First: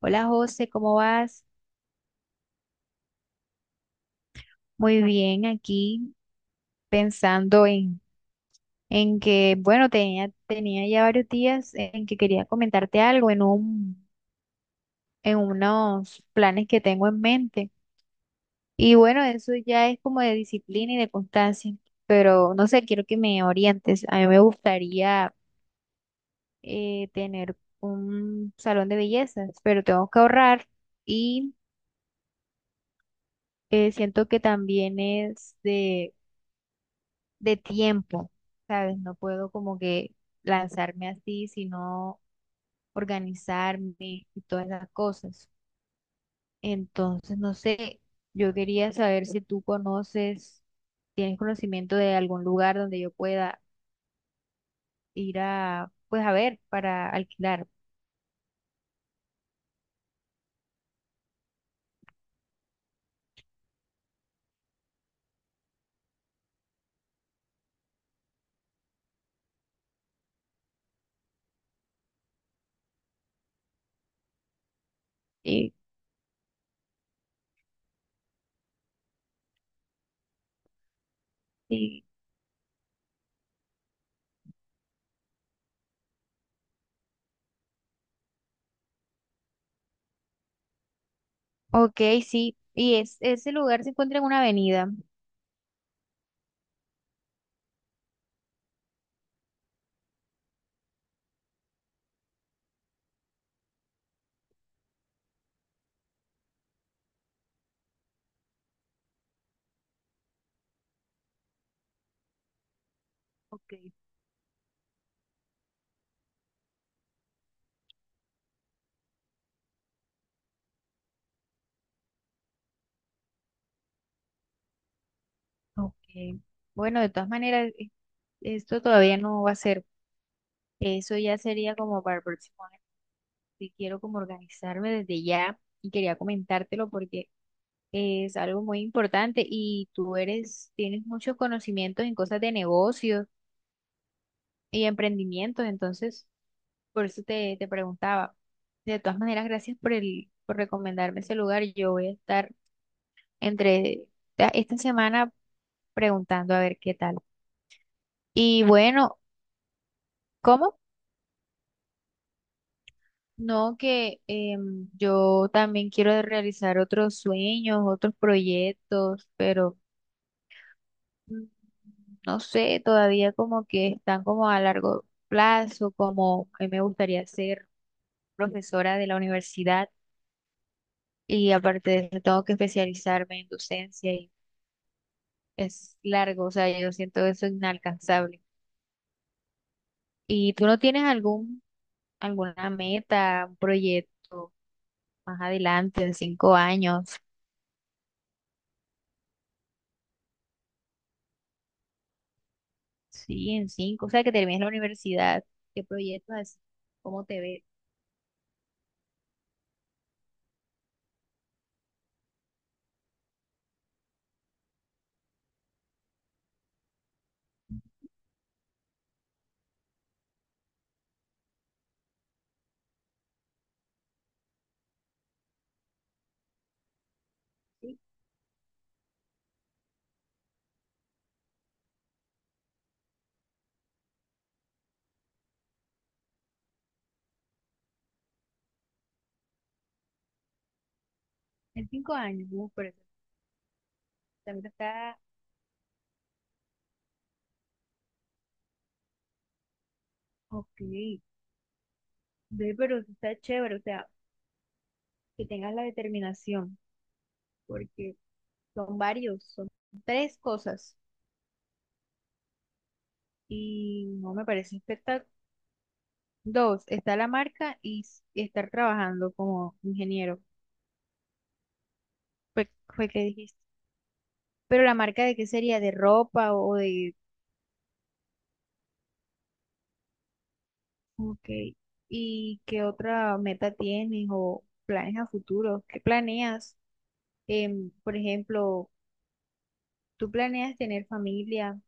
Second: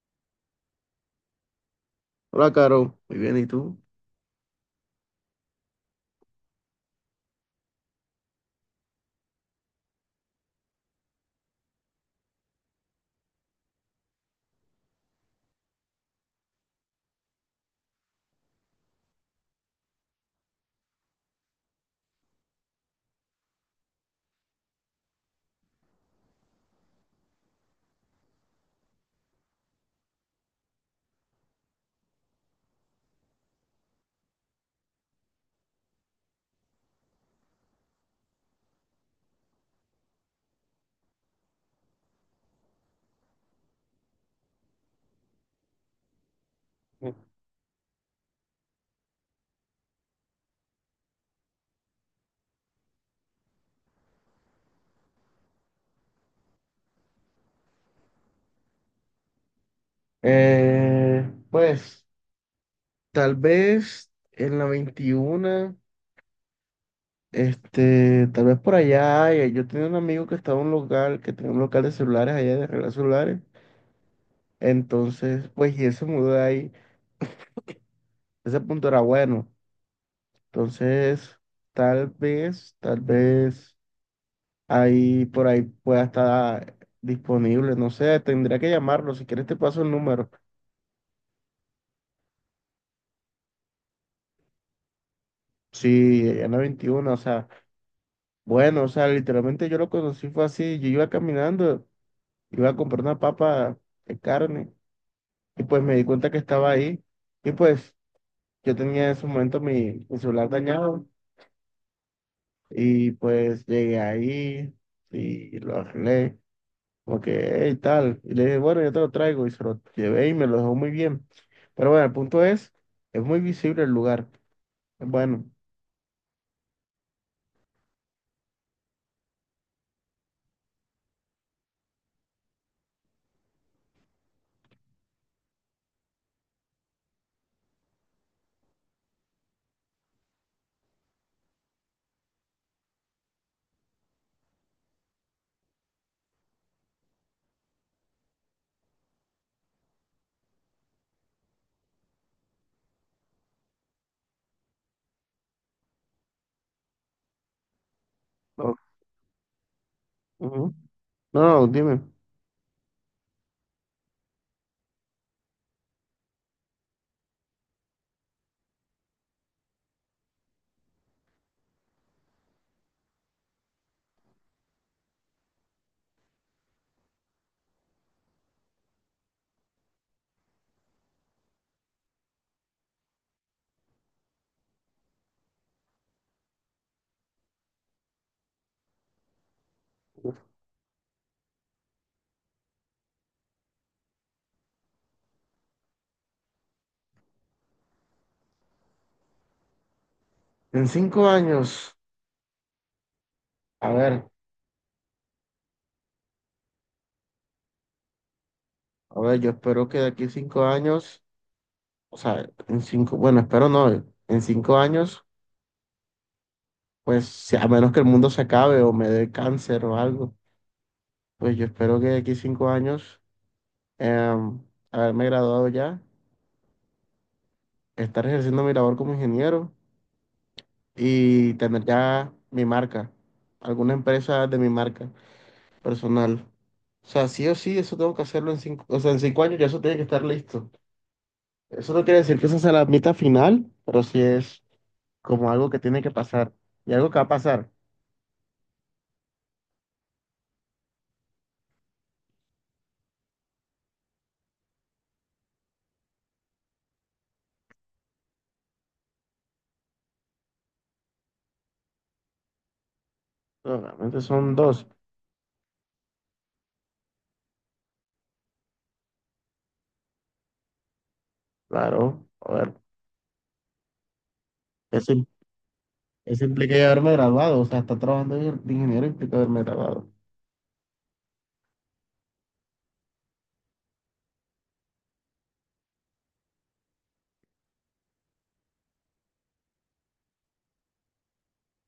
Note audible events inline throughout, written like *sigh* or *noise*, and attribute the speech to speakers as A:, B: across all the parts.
A: Hola José, ¿cómo vas?
B: Hola, Caro. Muy bien, ¿y tú?
A: Muy bien, aquí pensando en que, bueno, tenía ya varios días en que quería comentarte algo en unos planes que tengo en mente. Y bueno, eso ya es como de disciplina y de constancia, pero no sé, quiero que me orientes. A mí me gustaría tener un salón de bellezas, pero tengo que ahorrar y siento que también es de tiempo, ¿sabes? No puedo como que lanzarme así, sino organizarme y todas las cosas. Entonces, no sé, yo quería saber si tú conoces, tienes conocimiento de algún lugar donde yo pueda ir a, pues a ver, para alquilar.
B: Pues tal vez en la 21, tal vez por allá, yo tenía un amigo que estaba en un local, que tenía un local de celulares allá de regalar celulares. Entonces,
A: Y,
B: pues, y él se mudó de ahí, ese punto era bueno. Entonces,
A: y,
B: tal vez ahí por ahí pueda estar disponible, no sé, tendría que llamarlo. Si quieres te paso el número.
A: Ok, sí, y es, ese lugar se encuentra en una avenida.
B: Sí, allá en la 21, o sea. Bueno, o sea, literalmente yo lo conocí fue así, yo iba caminando, iba a comprar una papa de carne y pues me di cuenta que estaba ahí, y pues yo tenía en ese momento mi celular dañado y pues
A: Ok.
B: llegué ahí y lo arreglé, como que, hey, tal, y le dije, bueno, yo te lo traigo, y se lo llevé y me lo dejó muy bien. Pero bueno, el punto es muy visible el lugar. Bueno,
A: Ok, bueno, de todas maneras, esto todavía no va a ser, eso ya sería como para el próximo. Sí quiero como organizarme desde ya y quería comentártelo porque es algo muy importante y tú eres, tienes muchos conocimientos en cosas de negocios y emprendimientos, entonces por eso te preguntaba. De todas maneras, gracias por recomendarme ese lugar. Yo voy a estar entre esta semana preguntando a ver qué tal. Y
B: no,
A: bueno,
B: ujú.
A: ¿cómo?
B: No, no, dime.
A: No, que yo también quiero realizar otros sueños, otros proyectos, pero mm, no sé, todavía como que están como a largo plazo, como a mí me gustaría ser profesora de la universidad y aparte de eso tengo que especializarme en docencia y es largo, o sea, yo siento eso inalcanzable. ¿Y tú no tienes alguna meta, un proyecto más adelante, en 5 años?
B: En cinco años,
A: Sí, en
B: a
A: cinco, o sea,
B: ver.
A: que termines la universidad. ¿Qué proyectos así? ¿Cómo te ves?
B: A ver, yo espero que de aquí a cinco años, o sea, en cinco, bueno, espero no, en cinco años, a menos que el mundo se acabe o me dé cáncer o algo, pues yo espero que de aquí a cinco años, em, haberme graduado ya,
A: Sí,
B: estar ejerciendo mi labor como ingeniero y tener ya mi marca, alguna empresa de mi marca personal. O sea, sí o sí, eso tengo que hacerlo en cinco, o sea, en cinco años ya eso tiene que estar listo.
A: en
B: Eso no
A: cinco
B: quiere decir que
A: años,
B: esa sea la
A: pero eso
B: meta final, pero sí es
A: también está.
B: como algo que tiene que pasar y algo que va a pasar.
A: Ok, ve, pero eso está chévere, o sea, que tengas la determinación, porque son varios, son tres cosas
B: Pero
A: y
B: realmente
A: no me
B: son
A: parece
B: dos,
A: espectacular. Dos, está la marca y estar trabajando como ingeniero,
B: claro. A
A: fue,
B: ver,
A: fue que dijiste. Pero la marca
B: eso,
A: de qué sería, de
B: eso
A: ropa o
B: implica ya haberme
A: de...
B: graduado, o sea, estar trabajando de ingeniero implica haberme graduado.
A: Ok, ¿y qué otra meta tienes o planes a futuro? ¿Qué planeas? Em, por ejemplo, ¿tú planeas tener familia?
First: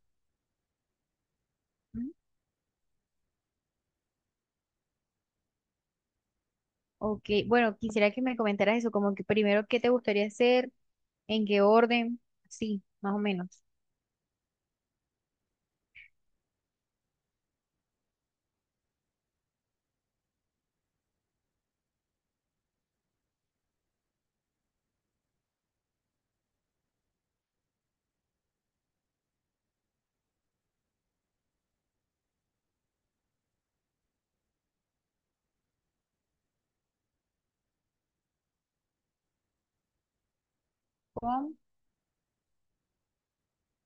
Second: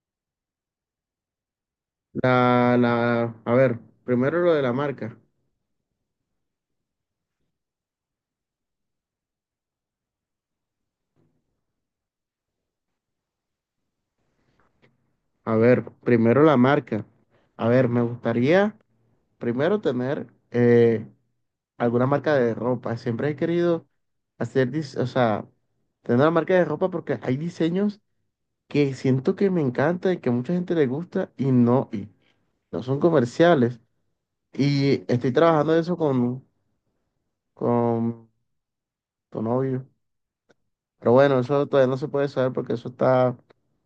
B: A ver, primero lo de la marca.
A: Ok, bueno, quisiera que me comentaras eso, como que primero, ¿qué te gustaría hacer? ¿En qué orden? Sí, más o menos.
B: A ver, primero la marca. A ver, me gustaría primero tener, alguna marca de ropa. Siempre he querido hacer, o sea, tener una marca de ropa porque hay diseños que siento que me encanta y que a mucha gente le gusta y no son comerciales. Y estoy trabajando eso con tu novio. Pero bueno,
A: Con,
B: eso todavía no se puede saber porque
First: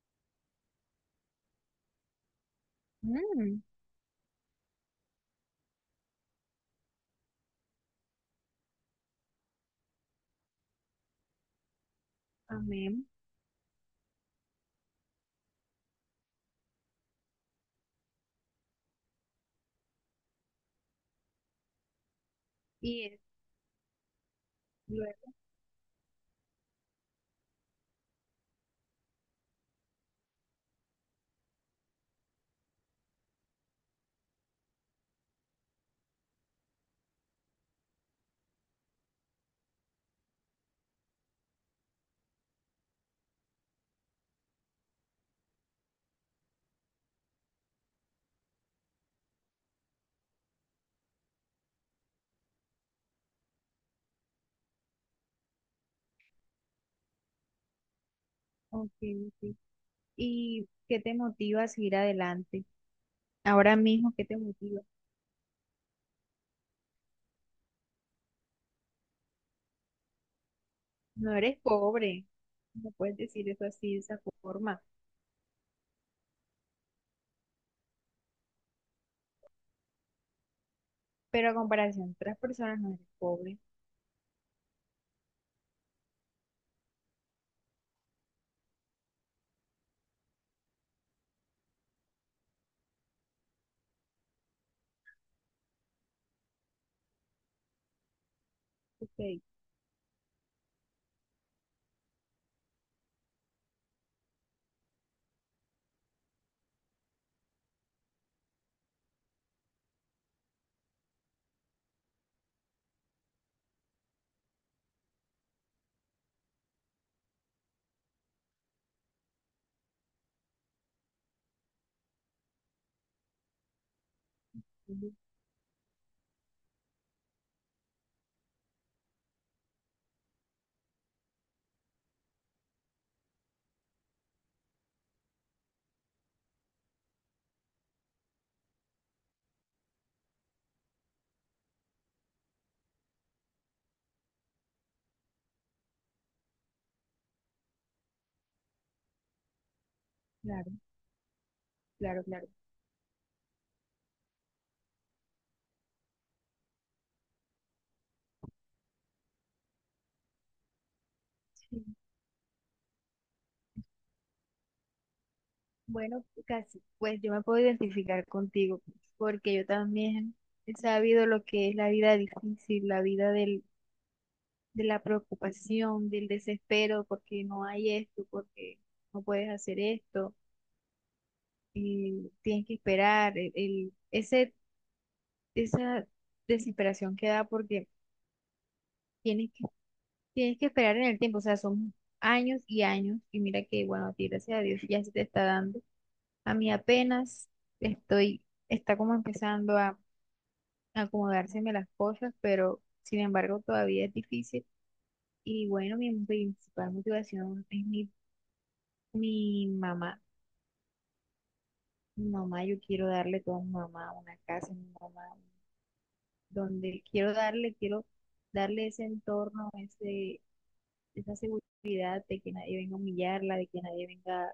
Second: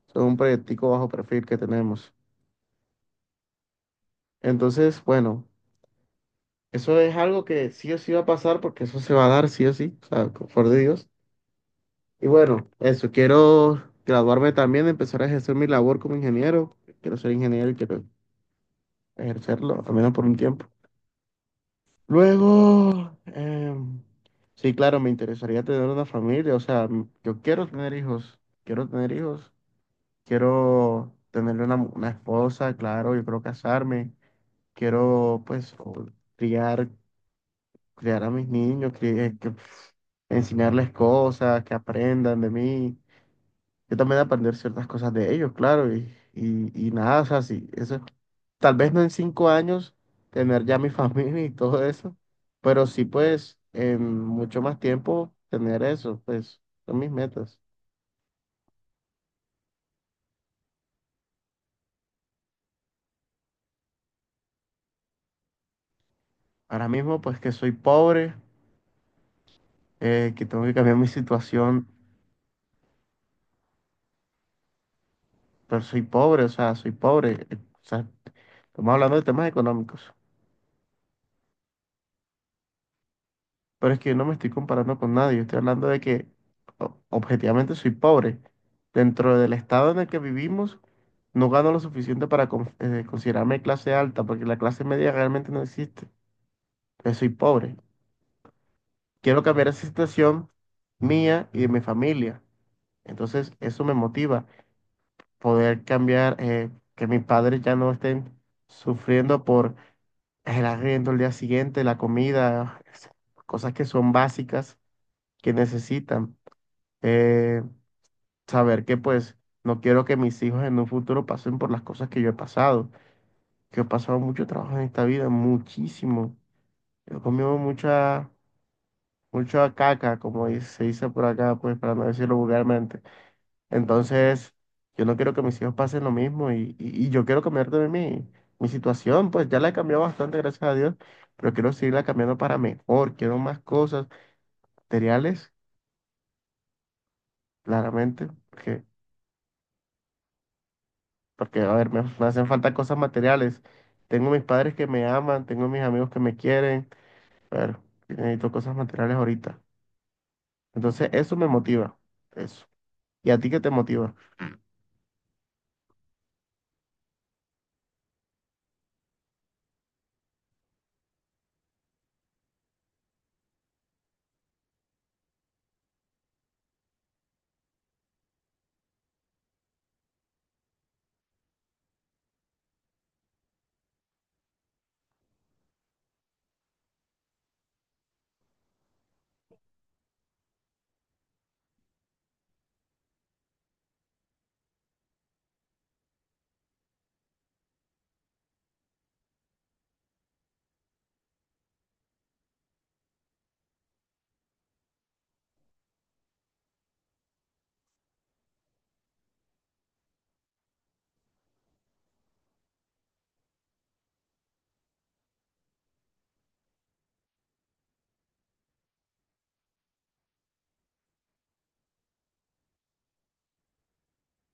B: eso es un proyectico bajo perfil que tenemos.
A: mm,
B: Entonces, bueno, eso es algo que sí o sí va a pasar porque eso se va a dar sí o sí, o sea, por favor de Dios. Y bueno,
A: amén.
B: eso, quiero graduarme también, empezar a ejercer mi labor como ingeniero. Quiero ser ingeniero y quiero ejercerlo, al menos por un tiempo.
A: Y
B: Luego, sí, claro, me
A: luego,
B: interesaría tener una familia, o sea, yo quiero tener hijos, quiero tener hijos, quiero tener una, una esposa, claro, yo quiero casarme, quiero pues, criar, criar a mis niños, que enseñarles cosas, que aprendan de mí, yo también aprender ciertas cosas de ellos, claro, y nada, o sea, sí, eso, tal vez no en cinco años tener ya mi *laughs* familia y todo eso, pero sí, pues, en mucho más tiempo tener eso, pues, son mis metas.
A: ok, ok. ¿Y qué te motiva a seguir adelante? Ahora mismo, ¿qué te motiva?
B: Ahora mismo, pues, que soy pobre, que tengo que cambiar mi
A: No eres
B: situación,
A: pobre, no puedes decir eso así, de esa forma,
B: pero soy pobre, o sea, soy pobre, o sea, estamos hablando de temas económicos.
A: pero a comparación de otras personas no eres pobre.
B: Pero es que yo no me estoy comparando con nadie. Estoy hablando de que, objetivamente soy pobre. Dentro del estado en el que vivimos, no gano lo suficiente para considerarme clase alta, porque la clase media realmente no existe. Yo soy pobre. Quiero
A: Ok,
B: cambiar esa situación mía y de mi familia. Entonces, eso me motiva. Poder cambiar, que mis padres ya no estén sufriendo por el arriendo, el día siguiente, la comida, cosas que son básicas, que necesitan. eh, saber que, pues, no quiero que mis hijos en un futuro pasen por las cosas que yo he pasado, que yo he pasado mucho trabajo en esta
A: ujú,
B: vida, muchísimo. Yo he comido mucha, mucha caca, como se dice por acá, pues para no decirlo vulgarmente. Entonces, yo no quiero que mis hijos pasen lo mismo, y yo quiero cambiar de mi situación. Pues ya la he cambiado bastante, gracias a Dios, pero quiero seguirla cambiando para mejor. Quiero más cosas materiales, claramente, porque
A: claro,
B: porque, a ver, me,
A: claro,
B: me hacen
A: claro.
B: falta cosas materiales. Tengo mis padres que me aman, tengo mis amigos que me quieren, pero necesito cosas materiales ahorita. Entonces, eso me
A: Sí.
B: motiva, eso. ¿Y a ti qué te motiva?
A: Bueno, casi, pues yo me puedo identificar contigo, porque yo también he sabido lo que es la vida difícil, la vida de la preocupación, del desespero, porque no hay esto, porque no puedes hacer esto, y tienes que esperar, esa desesperación que da porque tienes que, tienes que esperar en el tiempo, o sea, son años y años, y mira que, bueno, a ti, gracias a Dios, ya se te está dando. A mí apenas estoy, está como empezando a acomodárseme las cosas, pero sin embargo todavía es difícil. Y bueno, mi principal motivación es mi mamá. Mi mamá, yo quiero darle todo a mi mamá, una casa, a mi mamá, donde quiero darle ese entorno, esa seguridad de que nadie venga a humillarla, de que nadie venga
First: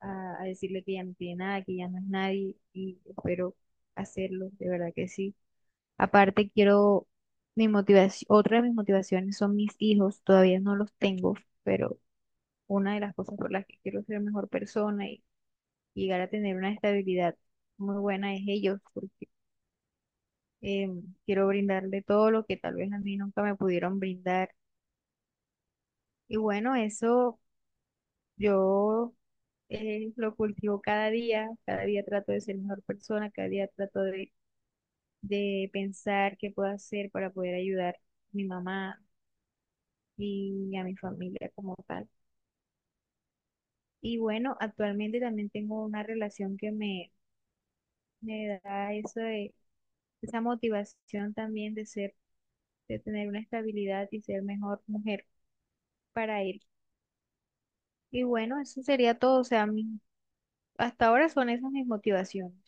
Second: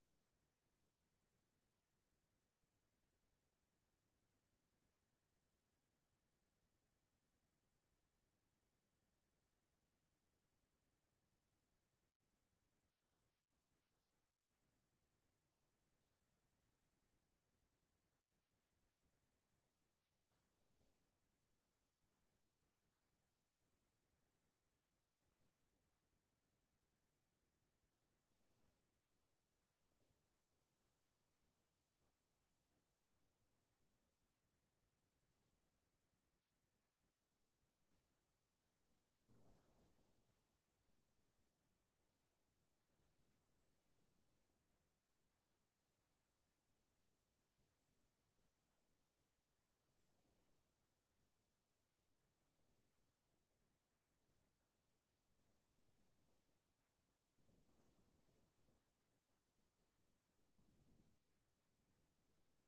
A: a decirle que ya no tiene nada, que ya no es nadie, y espero hacerlo, de verdad que sí. Aparte, quiero mi motivación, otra de mis motivaciones son mis hijos, todavía no los tengo, pero una de las cosas por las que quiero ser mejor persona y llegar a tener una estabilidad muy buena es ellos, porque quiero brindarle todo lo que tal vez a mí nunca me pudieron brindar. Y bueno, eso yo lo cultivo cada día trato de ser mejor persona, cada día trato de pensar qué puedo hacer para poder ayudar a mi mamá y a mi familia como tal. Y bueno, actualmente también tengo una relación que me da eso esa motivación también de ser, de tener una estabilidad y ser mejor mujer para él. Y bueno, eso sería todo. O sea, hasta ahora son esas mis motivaciones.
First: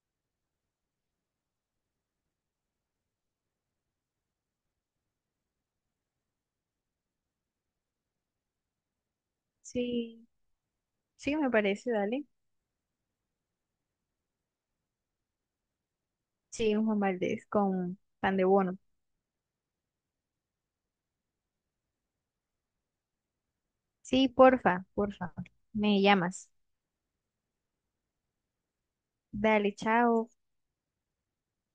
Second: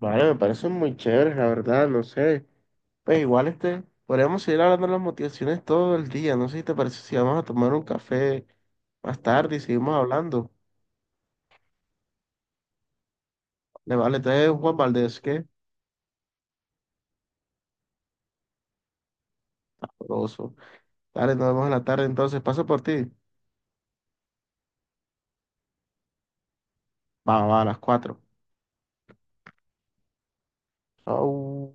B: Vale, me parecen muy chéveres, la verdad, no sé. Pues igual, podríamos seguir hablando de las motivaciones todo el día. No sé si te parece si vamos a tomar un café más tarde y seguimos
A: Sí,
B: hablando.
A: sí, me parece, dale.
B: Le vale, entonces Juan Valdés, ¿qué?
A: Sí, un Juan Valdés con pan de bono.
B: Sabroso. Dale, nos vemos en la tarde entonces. Paso por ti.
A: Sí, porfa, porfa. Me llamas.
B: Va, va, a las cuatro.
A: Dale, chao.
B: Chau.